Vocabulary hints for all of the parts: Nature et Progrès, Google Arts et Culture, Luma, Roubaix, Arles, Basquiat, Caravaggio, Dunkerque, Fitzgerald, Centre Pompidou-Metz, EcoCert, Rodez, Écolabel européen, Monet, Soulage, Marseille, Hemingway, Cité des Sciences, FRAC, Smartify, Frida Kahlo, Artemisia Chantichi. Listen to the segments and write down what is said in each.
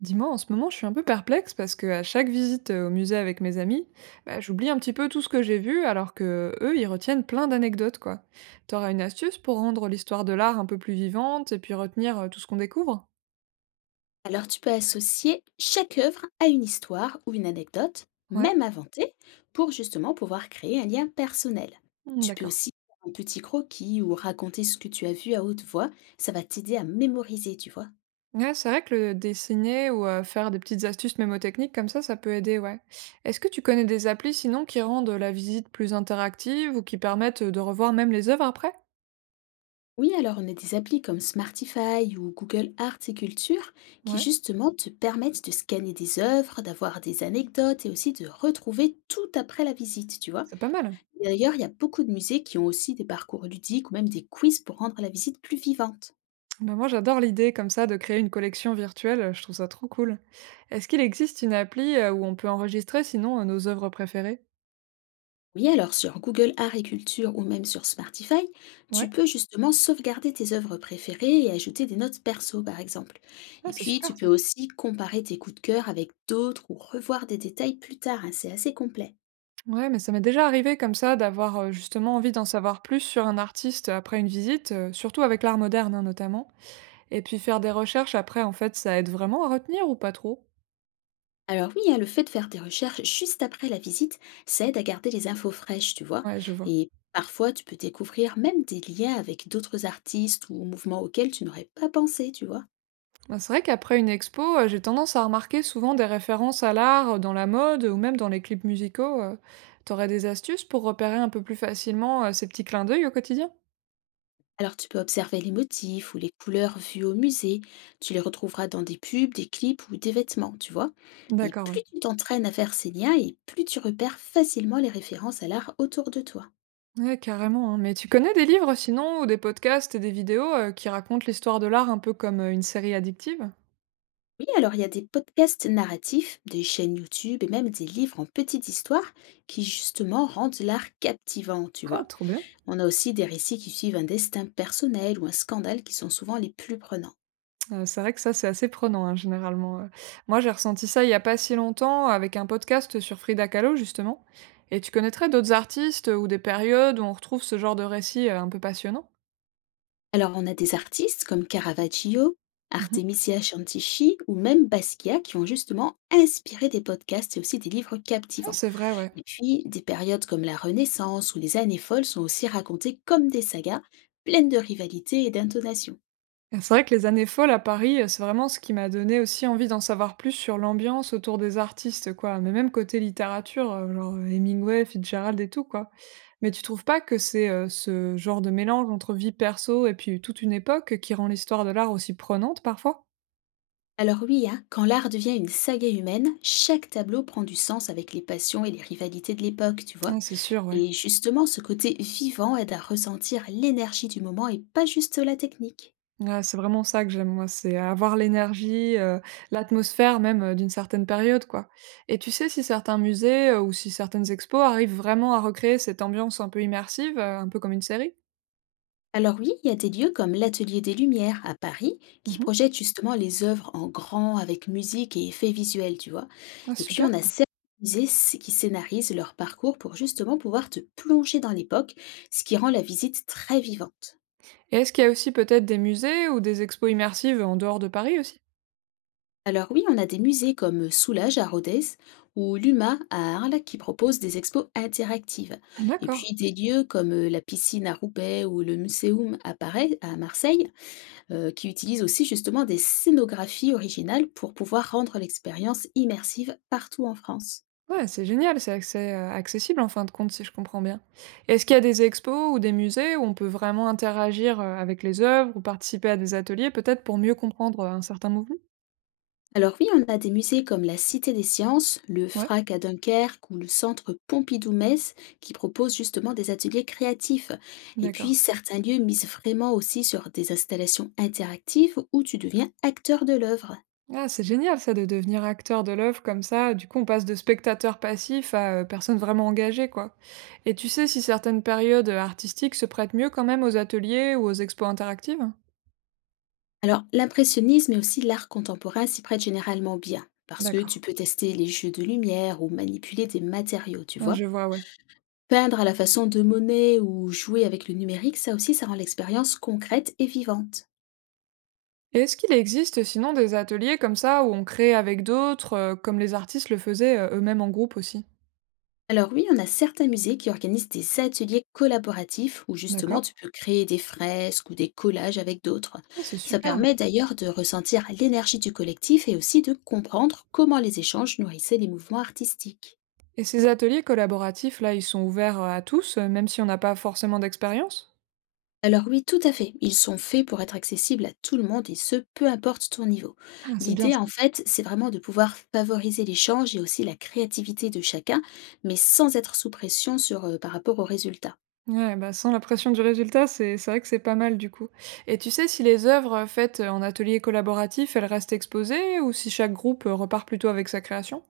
Dis-moi, en ce moment, je suis un peu perplexe parce qu'à chaque visite au musée avec mes amis, bah, j'oublie un petit peu tout ce que j'ai vu alors que eux, ils retiennent plein d'anecdotes, quoi. T'auras une astuce pour rendre l'histoire de l'art un peu plus vivante et puis retenir tout ce qu'on découvre? Alors tu peux associer chaque œuvre à une histoire ou une anecdote, Ouais. même inventée, pour justement pouvoir créer un lien personnel. Hmm, Tu peux d'accord. aussi faire un petit croquis ou raconter ce que tu as vu à haute voix, ça va t'aider à mémoriser, tu vois. Ouais, c'est vrai que le dessiner ou faire des petites astuces mémotechniques comme ça peut aider, ouais. Est-ce que tu connais des applis sinon qui rendent la visite plus interactive ou qui permettent de revoir même les œuvres après? Oui, alors on a des applis comme Smartify ou Google Arts et Culture qui Ouais, justement te permettent de scanner des œuvres, d'avoir des anecdotes et aussi de retrouver tout après la visite, tu vois. c'est pas mal. D'ailleurs, il y a beaucoup de musées qui ont aussi des parcours ludiques ou même des quiz pour rendre la visite plus vivante. Bah, moi, j'adore l'idée comme ça de créer une collection virtuelle, je trouve ça trop cool. Est-ce qu'il existe une appli où on peut enregistrer sinon nos œuvres préférées? Oui, alors sur Google Agriculture ou même sur Smartify, tu Ouais, peux justement sauvegarder tes œuvres préférées et ajouter des notes perso, par exemple. Et ouais, c'est puis, tu super peux ça. aussi comparer tes coups de cœur avec d'autres ou revoir des détails plus tard, hein, c'est assez complet. Ouais, mais ça m'est déjà arrivé comme ça d'avoir justement envie d'en savoir plus sur un artiste après une visite, surtout avec l'art moderne hein, notamment. Et puis faire des recherches après, en fait, ça aide vraiment à retenir ou pas trop? Alors oui, hein, le fait de faire des recherches juste après la visite, ça aide à garder les infos fraîches, tu vois. Ouais, je vois. Et parfois, tu peux découvrir même des liens avec d'autres artistes ou mouvements auxquels tu n'aurais pas pensé, tu vois. Bah, c'est vrai qu'après une expo, j'ai tendance à remarquer souvent des références à l'art, dans la mode ou même dans les clips musicaux. Tu des astuces pour repérer un peu plus facilement, ces petits clins d'œil au quotidien? Alors tu peux observer les motifs ou les couleurs vues au musée. Tu les retrouveras dans des pubs, des clips ou des vêtements, tu vois. Et D'accord, plus ouais. tu t'entraînes à faire ces liens et plus tu repères facilement les références à l'art autour de toi. Ouais, carrément, hein. Mais tu connais des livres sinon ou des podcasts et des vidéos, qui racontent l'histoire de l'art un peu comme, une série addictive? Oui, alors il y a des podcasts narratifs, des chaînes YouTube et même des livres en petites histoires qui justement rendent l'art captivant, tu Ah, vois. trop bien! On a aussi des récits qui suivent un destin personnel ou un scandale qui sont souvent les plus prenants. C'est vrai que ça, c'est assez prenant, hein, généralement. Moi, j'ai ressenti ça il y a pas si longtemps avec un podcast sur Frida Kahlo, justement. Et tu connaîtrais d'autres artistes ou des périodes où on retrouve ce genre de récit, un peu passionnant? Alors, on a des artistes comme Caravaggio, Mmh. Artemisia Chantichi ou même Basquiat qui ont justement inspiré des podcasts et aussi des livres Ah, captivants. c'est vrai, ouais. Et puis, des périodes comme la Renaissance ou les années folles sont aussi racontées comme des sagas, pleines de rivalité et d'intonation. Et c'est vrai que les années folles à Paris, c'est vraiment ce qui m'a donné aussi envie d'en savoir plus sur l'ambiance autour des artistes, quoi. Mais même côté littérature, genre, Hemingway, Fitzgerald et tout, quoi. Mais tu trouves pas que c'est, ce genre de mélange entre vie perso et puis toute une époque qui rend l'histoire de l'art aussi prenante, parfois? Alors oui, hein, quand l'art devient une saga humaine, chaque tableau prend du sens avec les passions et les rivalités de l'époque, tu vois. Ouais, c'est sûr, ouais. Et justement, ce côté vivant aide à ressentir l'énergie du moment et pas juste la technique. Ouais, c'est vraiment ça que j'aime, moi, c'est avoir l'énergie, l'atmosphère même, d'une certaine période, quoi. Et tu sais si certains musées, ou si certaines expos arrivent vraiment à recréer cette ambiance un peu immersive, un peu comme une série? Alors oui, il y a des lieux comme l'Atelier des Lumières à Paris qui Mmh. projettent justement les œuvres en grand avec musique et effets visuels, tu vois. Ah Et puis super on a ça. certains qui scénarisent leur parcours pour justement pouvoir te plonger dans l'époque, ce qui rend la visite très vivante. Et est-ce qu'il y a aussi peut-être des musées ou des expos immersives en dehors de Paris aussi? Alors oui, on a des musées comme Soulage à Rodez ou Luma à Arles qui proposent des expos interactives. Et D'accord. puis des lieux comme la piscine à Roubaix ou le Muséum à à Marseille qui utilisent aussi justement des scénographies originales pour pouvoir rendre l'expérience immersive partout en France. Ouais, c'est génial, accessible en fin de compte, si je comprends bien. Est-ce qu'il y a des expos ou des musées où on peut vraiment interagir, avec les œuvres ou participer à des ateliers peut-être pour mieux comprendre, un certain mouvement? Alors oui, on a des musées comme la Cité des Sciences, le Ouais, FRAC à Dunkerque ou le Centre Pompidou-Metz qui proposent justement des ateliers créatifs. Et d'accord. puis certains lieux misent vraiment aussi sur des installations interactives où tu deviens acteur de l'œuvre. Ah, c'est génial ça de devenir acteur de l'œuvre comme ça, du coup on passe de spectateur passif à, personne vraiment engagée quoi. Et tu sais si certaines périodes, artistiques se prêtent mieux quand même aux ateliers ou aux expos interactives? Alors l'impressionnisme et aussi l'art contemporain s'y prêtent généralement bien, parce que D'accord, tu peux tester les jeux de lumière ou manipuler des matériaux, tu hein, vois? je vois, ouais. Peindre à la façon de Monet ou jouer avec le numérique, ça aussi, ça rend l'expérience concrète et vivante. Est-ce qu'il existe sinon des ateliers comme ça où on crée avec d'autres, comme les artistes le faisaient, eux-mêmes en groupe aussi? Alors oui, on a certains musées qui organisent des ateliers collaboratifs où justement D'accord. tu peux créer des fresques ou des collages avec d'autres. Ah, c'est Ça super permet d'ailleurs de ressentir l'énergie du collectif et aussi de comprendre comment les échanges nourrissaient les mouvements artistiques. et ces ateliers collaboratifs là, ils sont ouverts, à tous, même si on n'a pas forcément d'expérience? Alors oui, tout à fait. Ils sont faits pour être accessibles à tout le monde et ce, peu importe ton niveau. Ah, c'est bien L'idée, ça. en fait, c'est vraiment de pouvoir favoriser l'échange et aussi la créativité de chacun, mais sans être sous pression sur, par rapport aux résultats. Ouais, bah, sans la pression du résultat, c'est vrai que c'est pas mal du coup et tu sais si les œuvres, faites, en atelier collaboratif, elles restent exposées ou si chaque groupe, repart plutôt avec sa création?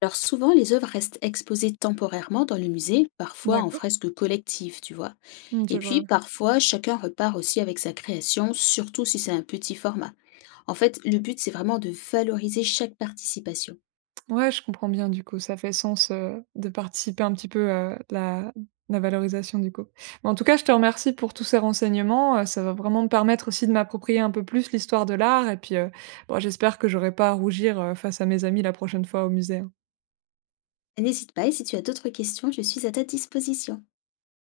Alors souvent, les œuvres restent exposées temporairement dans le musée, parfois en D'accord. fresque collective, tu vois. Mmh, Et je vois, puis, ouais. parfois, chacun repart aussi avec sa création, surtout si c'est un petit format. En fait, le but, c'est vraiment de valoriser chaque participation. Ouais, je comprends bien du coup, ça fait sens, de participer un petit peu à la valorisation du coup. Mais en tout cas, je te remercie pour tous ces renseignements, ça va vraiment me permettre aussi de m'approprier un peu plus l'histoire de l'art et puis, bon j'espère que j'aurai pas à rougir, face à mes amis la prochaine fois au musée, hein. N'hésite pas et si tu as d'autres questions, je suis à ta disposition.